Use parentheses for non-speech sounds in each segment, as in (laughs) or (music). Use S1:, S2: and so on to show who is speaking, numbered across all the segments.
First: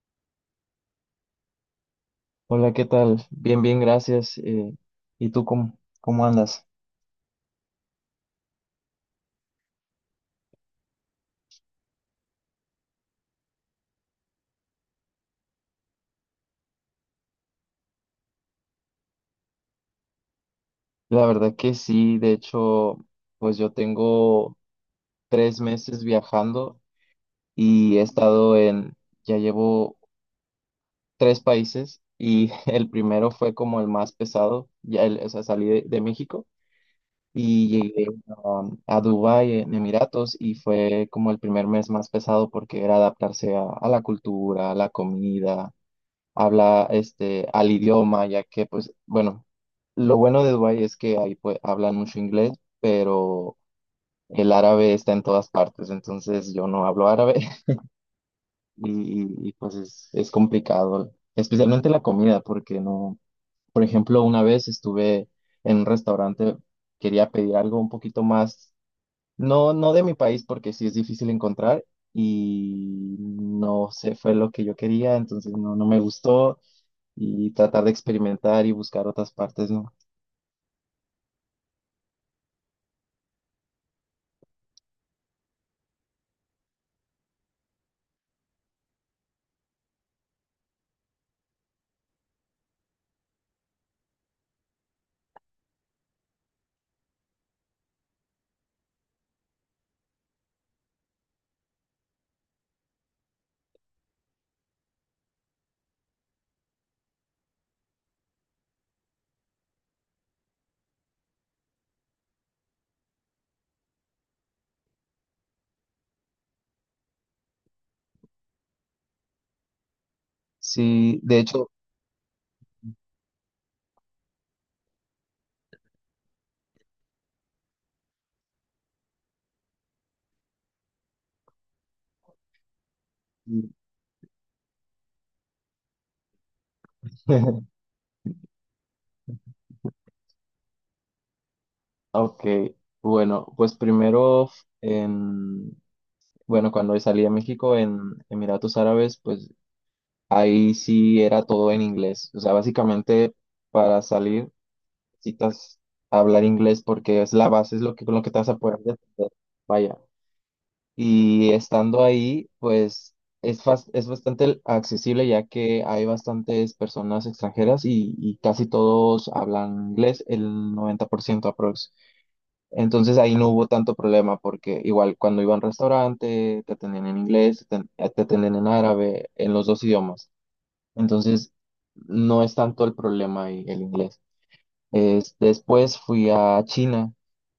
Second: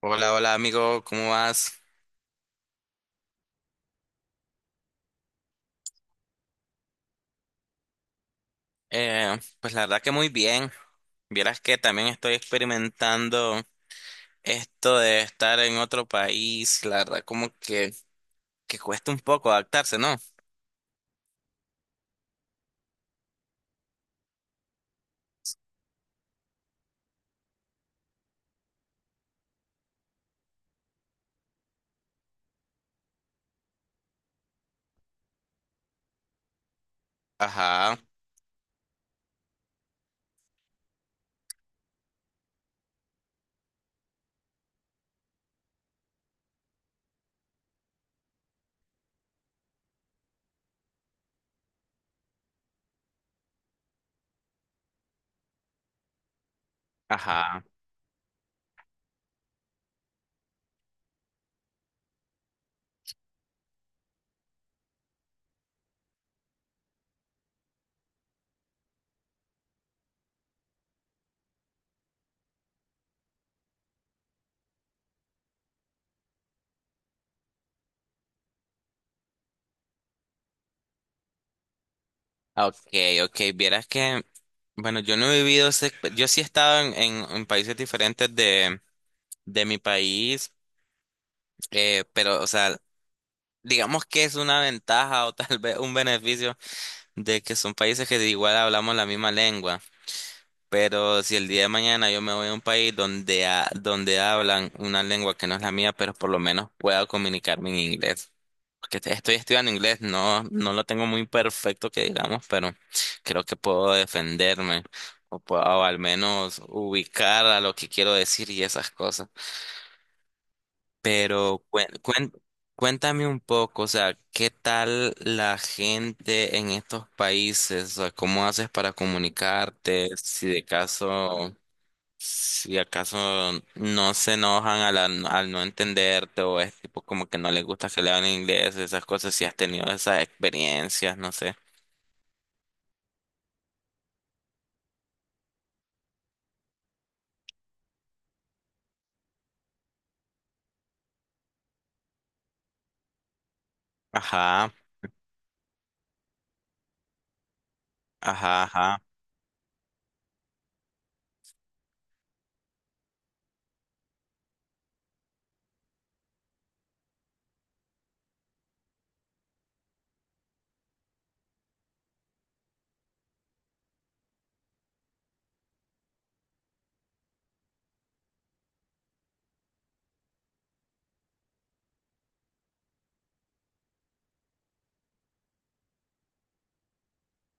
S1: Hola, hola amigo, ¿cómo vas?
S2: Hola, ¿qué tal? Bien, bien, gracias. ¿Y tú cómo andas?
S1: Pues la verdad que muy bien. Vieras que también estoy experimentando esto de estar en otro país. La verdad como que cuesta un poco adaptarse, ¿no?
S2: La verdad que sí, de hecho, pues yo tengo 3 meses viajando y ya llevo tres países y (laughs) el primero fue como el más pesado, ya, o sea, salí de México y
S1: Ajá,
S2: llegué a Dubái en Emiratos, y fue como el primer mes más pesado porque era adaptarse a la cultura, a la comida, habla al idioma, ya que pues bueno, lo bueno de Dubái es que ahí pues hablan mucho inglés, pero el árabe está en todas partes, entonces yo no hablo árabe.
S1: ajá.
S2: (laughs) Y, pues es complicado, especialmente la comida, porque no, por ejemplo, una vez estuve en un restaurante, quería pedir algo un poquito más, no, no de mi país, porque sí es difícil encontrar y no sé, fue lo que yo quería, entonces no, no me gustó, y tratar de experimentar y buscar otras partes, ¿no?
S1: Ah, ok, ok. Vieras que, bueno, yo no he vivido, yo sí he estado en países diferentes de mi país, pero, o sea, digamos que es una ventaja o tal vez un beneficio de que son países que igual hablamos la misma lengua. Pero si el día de mañana yo me voy a un país donde, donde hablan una lengua que no es la mía, pero por lo menos pueda comunicarme en inglés. Porque estoy estudiando inglés, no lo tengo muy perfecto que digamos, pero creo que puedo defenderme o, puedo, o al menos ubicar a lo que quiero decir y esas cosas.
S2: Sí, de
S1: Pero
S2: hecho.
S1: cuéntame un poco, o sea, ¿qué tal la gente en estos países? O sea, ¿cómo haces para comunicarte? Si de caso... Si acaso
S2: (laughs)
S1: no se enojan al no entenderte o es tipo como que no les gusta que le hablen inglés, esas cosas, si has tenido esas experiencias, no sé.
S2: Ok, bueno, pues primero, en, bueno, cuando salí a México en Emiratos Árabes, pues ahí sí era todo en inglés. O sea, básicamente para salir
S1: Ajá,
S2: necesitas hablar inglés, porque es la base, con lo que te vas a
S1: ajá,
S2: poder
S1: ajá.
S2: defender. Vaya. Y estando ahí, pues es bastante accesible, ya que hay bastantes personas extranjeras y casi todos hablan inglés, el 90% aprox. Entonces ahí no hubo tanto problema, porque igual cuando iba a un restaurante te atendían en inglés, te atendían en árabe, en los dos idiomas. Entonces no es tanto el problema ahí el inglés. Después fui a China.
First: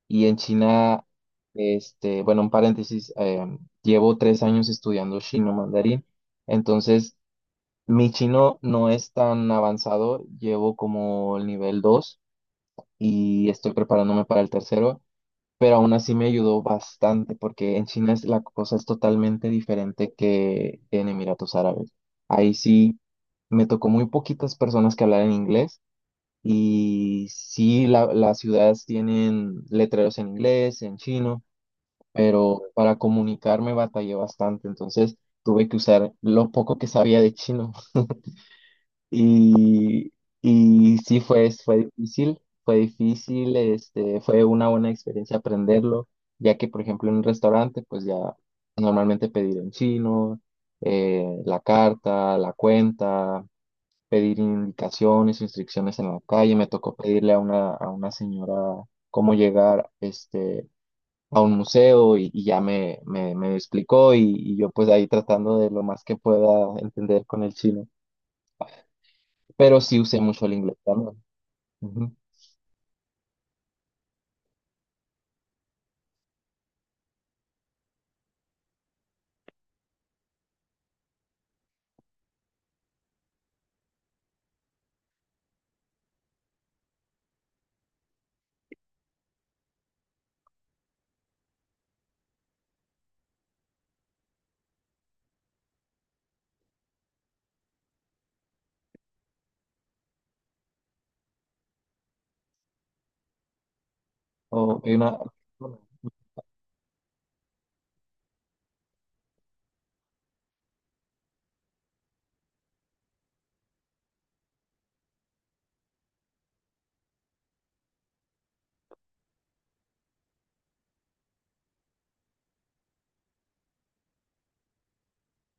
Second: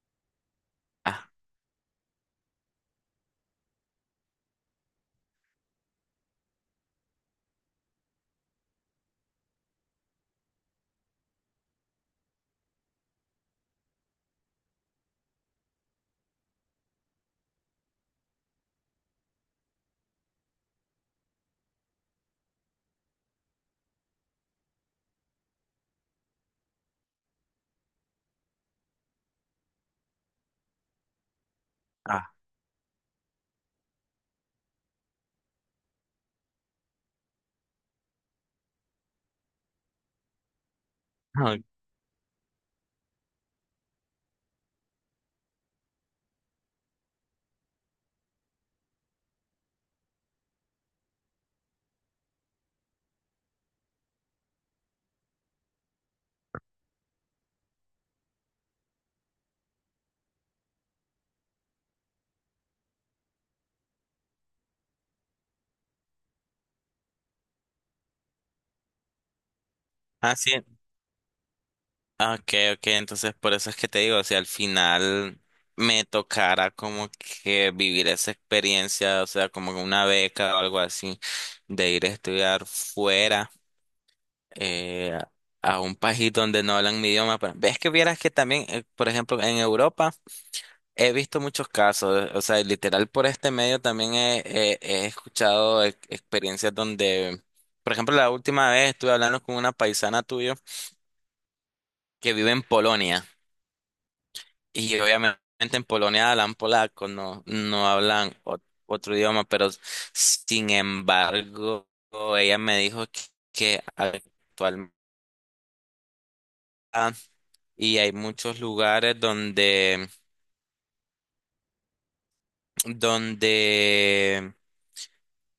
S2: Y en China,
S1: Ah,
S2: este, bueno, un paréntesis, llevo 3 años estudiando chino mandarín. Entonces mi chino no es tan avanzado, llevo como el nivel 2 y estoy preparándome para el tercero, pero aún así me ayudó bastante porque en China la cosa es totalmente diferente que en Emiratos Árabes. Ahí sí me tocó muy poquitas personas que hablaran inglés, y sí las ciudades tienen letreros en inglés, en chino,
S1: ah,
S2: pero para comunicarme batallé bastante, entonces tuve que usar lo poco que sabía de chino. Y, y sí fue,
S1: ah,
S2: fue difícil, fue difícil, este, fue una buena experiencia aprenderlo, ya que por ejemplo en un restaurante pues ya normalmente pedir en chino, la carta, la cuenta, pedir indicaciones, instrucciones en la calle. Me tocó pedirle a una señora cómo llegar, a un museo, y ya me explicó, y yo pues ahí tratando de lo más que pueda entender con el chino, pero sí usé
S1: ah,
S2: mucho el
S1: sí.
S2: inglés también. Ujú.
S1: Ah, ok, ok, entonces por eso es que te digo, si al final me tocara como que vivir esa experiencia, o sea, como una beca o algo así, de ir a estudiar fuera. Eh, a un país donde no hablan mi idioma. Pero ves que vieras que también, por ejemplo, en Europa he visto muchos casos, o sea, literal por este medio también he escuchado experiencias donde, por ejemplo, la última vez estuve hablando con una paisana tuya que vive en Polonia
S2: O hay
S1: y
S2: una
S1: obviamente en Polonia hablan polaco, no hablan otro idioma, pero sin embargo, ella me dijo que actualmente y hay muchos lugares donde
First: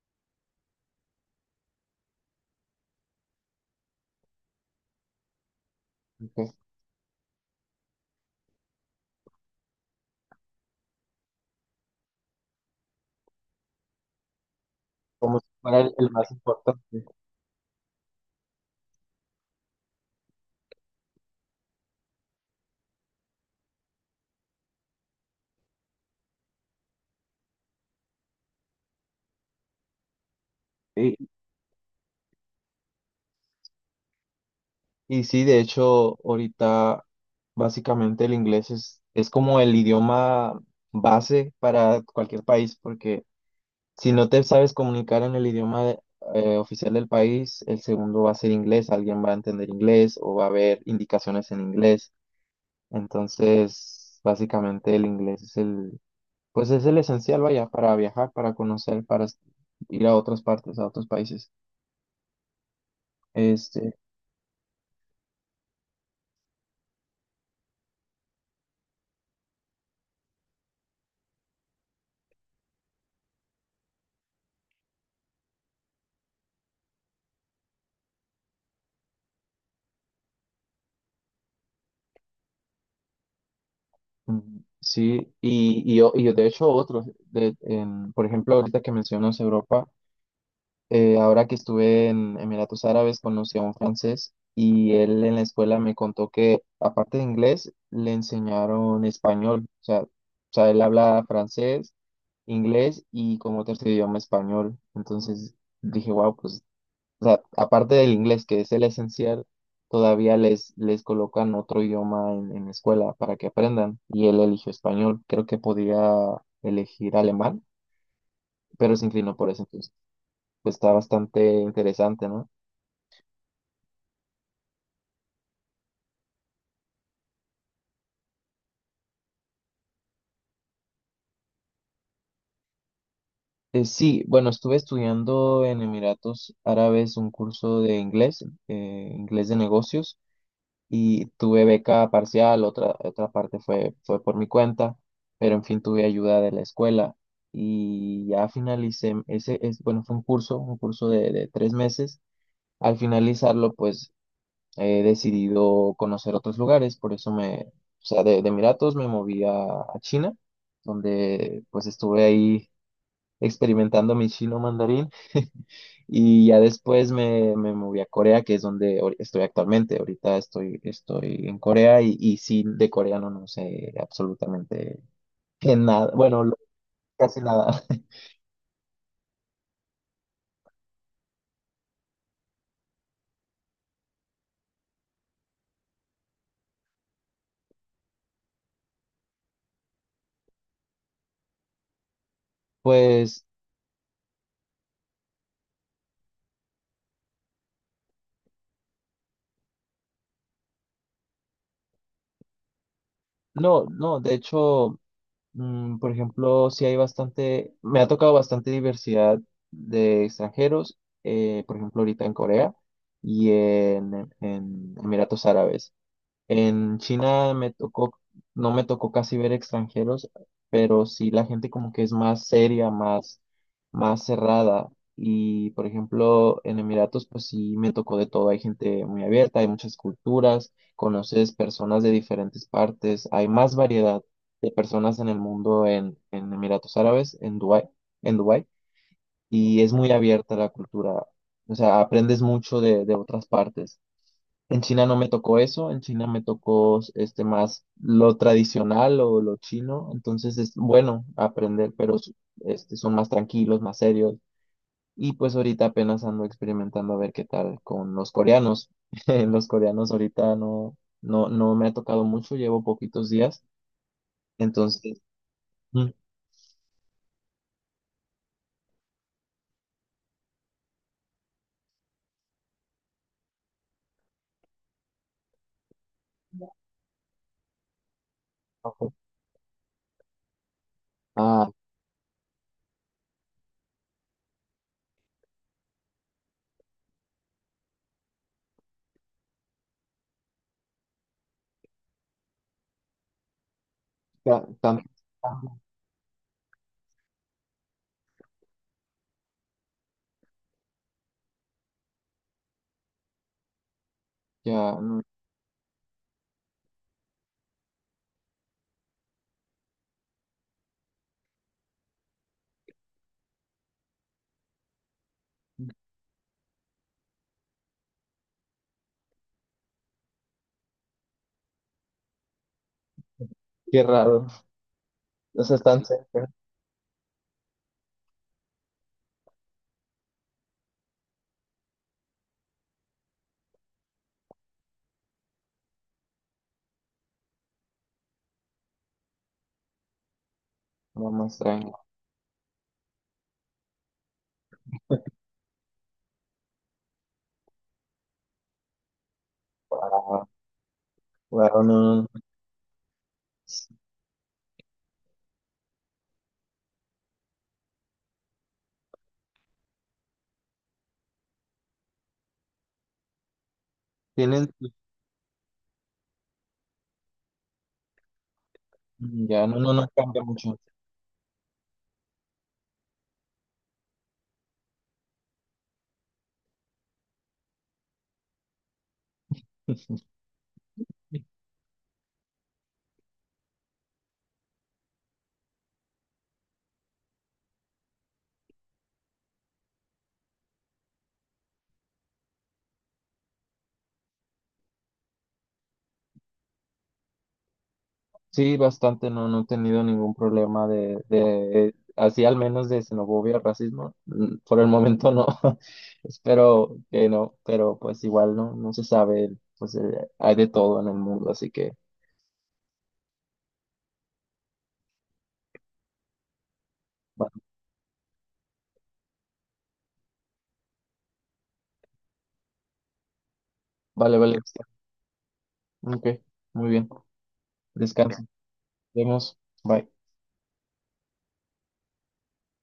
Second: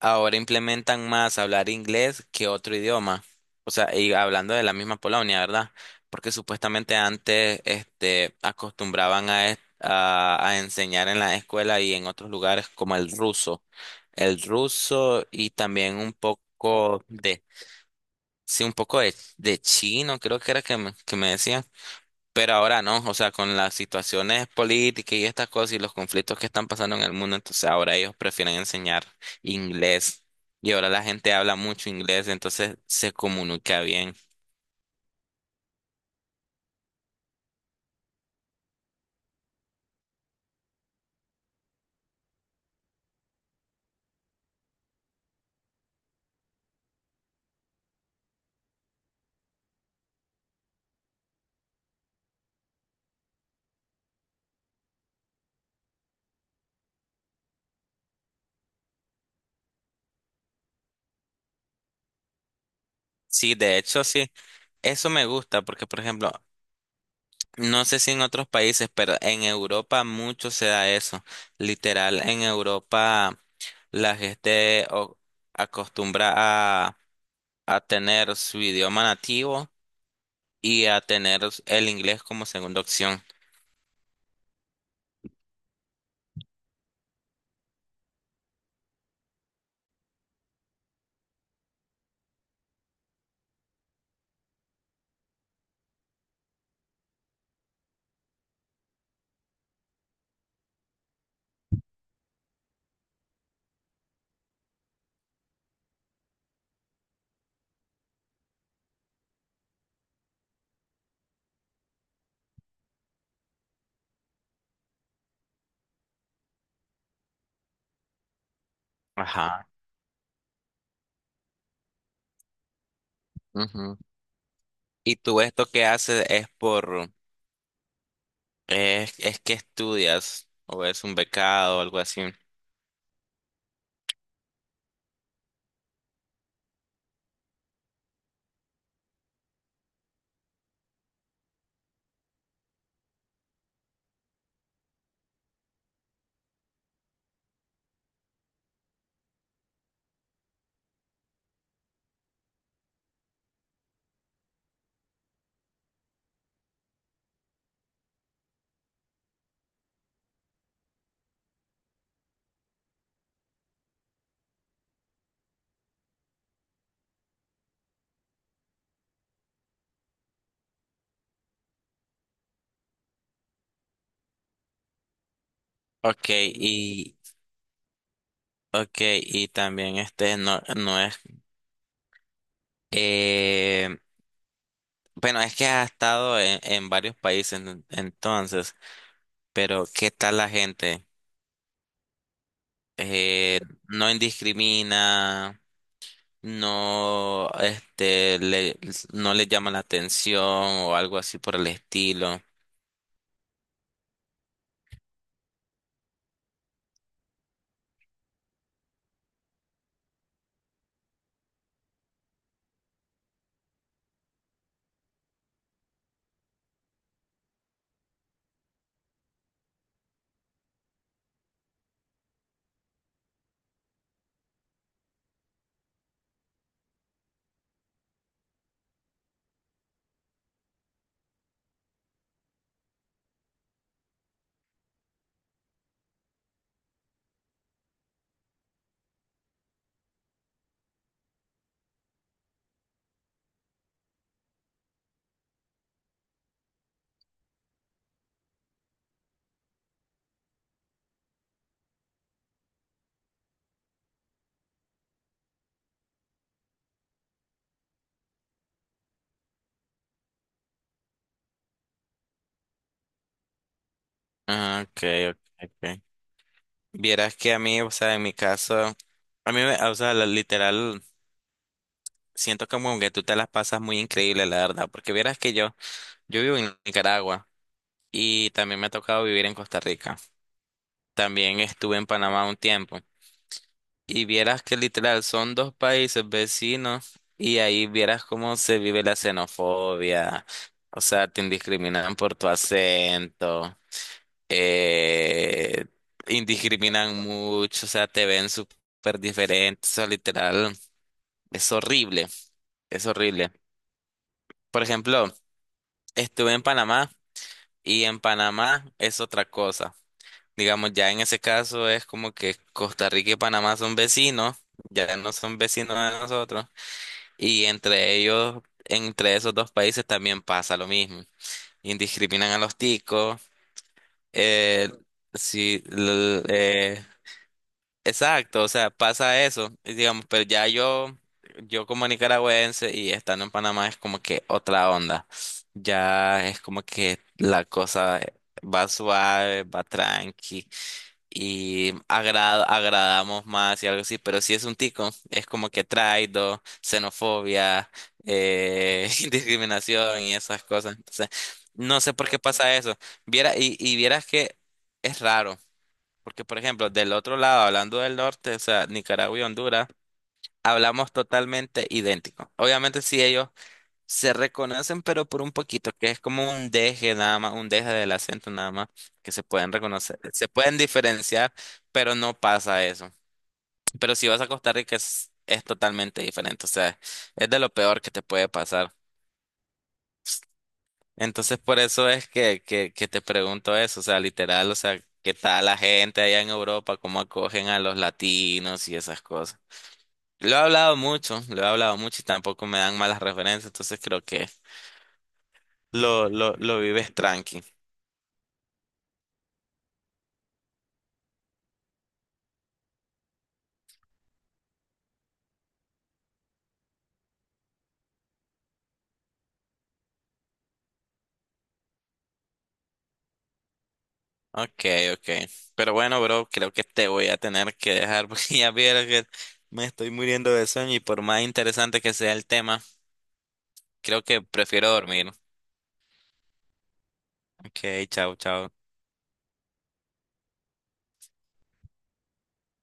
S1: ahora implementan más hablar inglés que otro idioma. O sea, y hablando de la misma Polonia, ¿verdad? Porque
S2: que es
S1: supuestamente antes, este, acostumbraban a enseñar en la escuela y en otros lugares como el ruso. El ruso
S2: como si
S1: y
S2: fuera el,
S1: también
S2: el
S1: un
S2: más importante.
S1: poco de, sí, un poco de chino, creo que era que me decían. Pero ahora no, o sea, con las situaciones políticas y estas cosas y los conflictos que están pasando en el mundo, entonces ahora ellos prefieren enseñar inglés y ahora la
S2: Y,
S1: gente habla mucho inglés, entonces se comunica bien.
S2: y sí, de hecho, ahorita básicamente el inglés es como el idioma base para cualquier país, porque si no te sabes comunicar en el idioma oficial del país, el segundo va a ser inglés, alguien va a entender inglés, o va a haber indicaciones en inglés. Entonces, básicamente el inglés pues es el esencial, vaya, para viajar, para conocer, para ir a otras partes, a otros países.
S1: Sí, de
S2: Este,
S1: hecho, sí, eso me gusta porque, por ejemplo, no sé si en otros países, pero en Europa mucho se da eso. Literal, en Europa la gente acostumbra a tener su idioma nativo y a tener el inglés como segunda opción.
S2: sí, y yo, de hecho por ejemplo, ahorita que mencionas Europa, ahora que estuve en Emiratos Árabes, conocí a un francés y él en la escuela me contó que aparte de inglés le enseñaron español. O sea, él habla francés, inglés, y como tercer idioma, español. Entonces dije, wow, pues o sea, aparte del inglés, que es el esencial, todavía les colocan otro idioma en la escuela para que aprendan. Y él eligió español. Creo que podía elegir alemán, pero se inclinó por eso.
S1: Ajá.
S2: Entonces, pues está bastante interesante, ¿no?
S1: Ujú. ¿Y tú esto que haces es por, es que estudias o es un becado o algo así?
S2: Sí, bueno, estuve estudiando en Emiratos Árabes un curso de inglés, inglés de negocios. Y tuve beca parcial, otra parte fue, por mi cuenta, pero en fin tuve ayuda de la escuela y ya finalicé. Bueno, fue un curso de 3 meses. Al finalizarlo, pues he decidido conocer otros lugares. Por eso o sea, de Emiratos me moví a China, donde pues estuve ahí experimentando mi chino mandarín. Y ya después me moví a Corea, que es donde estoy actualmente. Ahorita estoy en Corea. Y sí, de coreano no sé absolutamente que nada.
S1: Ok,
S2: Bueno,
S1: y,
S2: casi nada. (laughs)
S1: okay, y también este no es, eh, bueno, es que has estado en varios países entonces, pero ¿qué tal la gente?
S2: Pues
S1: Eh, no indiscrimina, no, este, le, no le llama la atención o algo así por el estilo.
S2: no, no, de hecho, por ejemplo, sí hay bastante. Me ha tocado bastante diversidad de extranjeros, por ejemplo, ahorita en Corea y en Emiratos Árabes. En China no me tocó casi ver extranjeros, pero sí la gente como que es más seria, más cerrada. Y por ejemplo, en Emiratos, pues sí me tocó de todo. Hay gente muy abierta, hay muchas culturas, conoces personas de diferentes partes, hay más variedad de personas en el mundo en Emiratos Árabes, en Dubái, y es muy abierta la cultura. O sea, aprendes mucho de otras partes. En China no me tocó eso, en China me tocó más lo tradicional o lo chino, entonces es bueno aprender, pero son más tranquilos, más serios. Y pues ahorita apenas ando experimentando a ver qué tal con los coreanos. (laughs) Los coreanos ahorita no me ha tocado mucho, llevo poquitos días.
S1: Ah,
S2: Entonces,
S1: okay, okay, ok.
S2: mm,
S1: Vieras que a mí, o sea, en mi caso, a mí, o sea, literal, siento como que tú te las pasas muy increíble, la verdad, porque vieras que yo vivo en Nicaragua y también me ha
S2: ojo.
S1: tocado vivir en Costa Rica. También
S2: Ah,
S1: estuve en Panamá un tiempo y vieras que literal son dos países vecinos y ahí vieras cómo se vive la xenofobia, o sea, te discriminan por tu acento.
S2: ya,
S1: Eh, indiscriminan mucho, o sea, te ven súper diferente, o sea, literal, es horrible, es horrible. Por
S2: ya, mm,
S1: ejemplo, estuve en Panamá y en Panamá es otra cosa. Digamos, ya en ese caso es como que Costa Rica y Panamá son vecinos, ya no son vecinos de nosotros, y entre ellos, entre esos dos países también pasa lo mismo. Indiscriminan a los ticos,
S2: qué raro,
S1: eh,
S2: o sea,
S1: sí,
S2: están cerca,
S1: exacto, o sea, pasa eso, y digamos, pero ya yo como nicaragüense y estando en Panamá es como que otra onda, ya es como que la cosa va suave, va tranqui
S2: no, más
S1: y
S2: tranquilo.
S1: agradamos más y algo así, pero si es un tico, es como que traido, xenofobia, (laughs) discriminación y esas cosas, entonces
S2: Wow, no,
S1: no sé
S2: no,
S1: por qué
S2: no.
S1: pasa eso, viera, y vieras que es raro. Porque, por ejemplo, del otro lado, hablando del norte, o sea, Nicaragua y Honduras, hablamos totalmente idéntico. Obviamente, sí, ellos se
S2: Tienen.
S1: reconocen, pero por un poquito, que es como un deje nada más, un deje del acento nada más, que se
S2: Mm, ya,
S1: pueden
S2: no, no, no
S1: reconocer,
S2: cambia
S1: se pueden
S2: mucho.
S1: diferenciar, pero no pasa eso. Pero si vas a Costa Rica, es totalmente diferente, o sea, es de lo peor que te puede pasar. Entonces,
S2: (laughs)
S1: por eso es que te pregunto eso, o sea, literal, o sea, ¿qué tal la gente allá en Europa? ¿Cómo acogen a los latinos y esas cosas? Lo he hablado mucho, lo he hablado mucho y tampoco me dan malas referencias, entonces creo que lo vives tranqui.
S2: Sí, bastante. No, no he tenido ningún problema de, así al menos, de xenofobia, racismo, por el momento no. (laughs) Espero que no, pero pues igual no, no se sabe. Pues hay de todo en el mundo. Así que
S1: Ok, ok. Pero bueno, bro, creo que te voy a
S2: va-
S1: tener que dejar porque (laughs) ya vieron que me estoy muriendo de sueño y por más interesante que sea el tema, creo
S2: vale,
S1: que
S2: vale,
S1: prefiero dormir.
S2: ok, muy bien.
S1: Ok, chao,
S2: Descansa, nos
S1: chao.
S2: vemos, bye.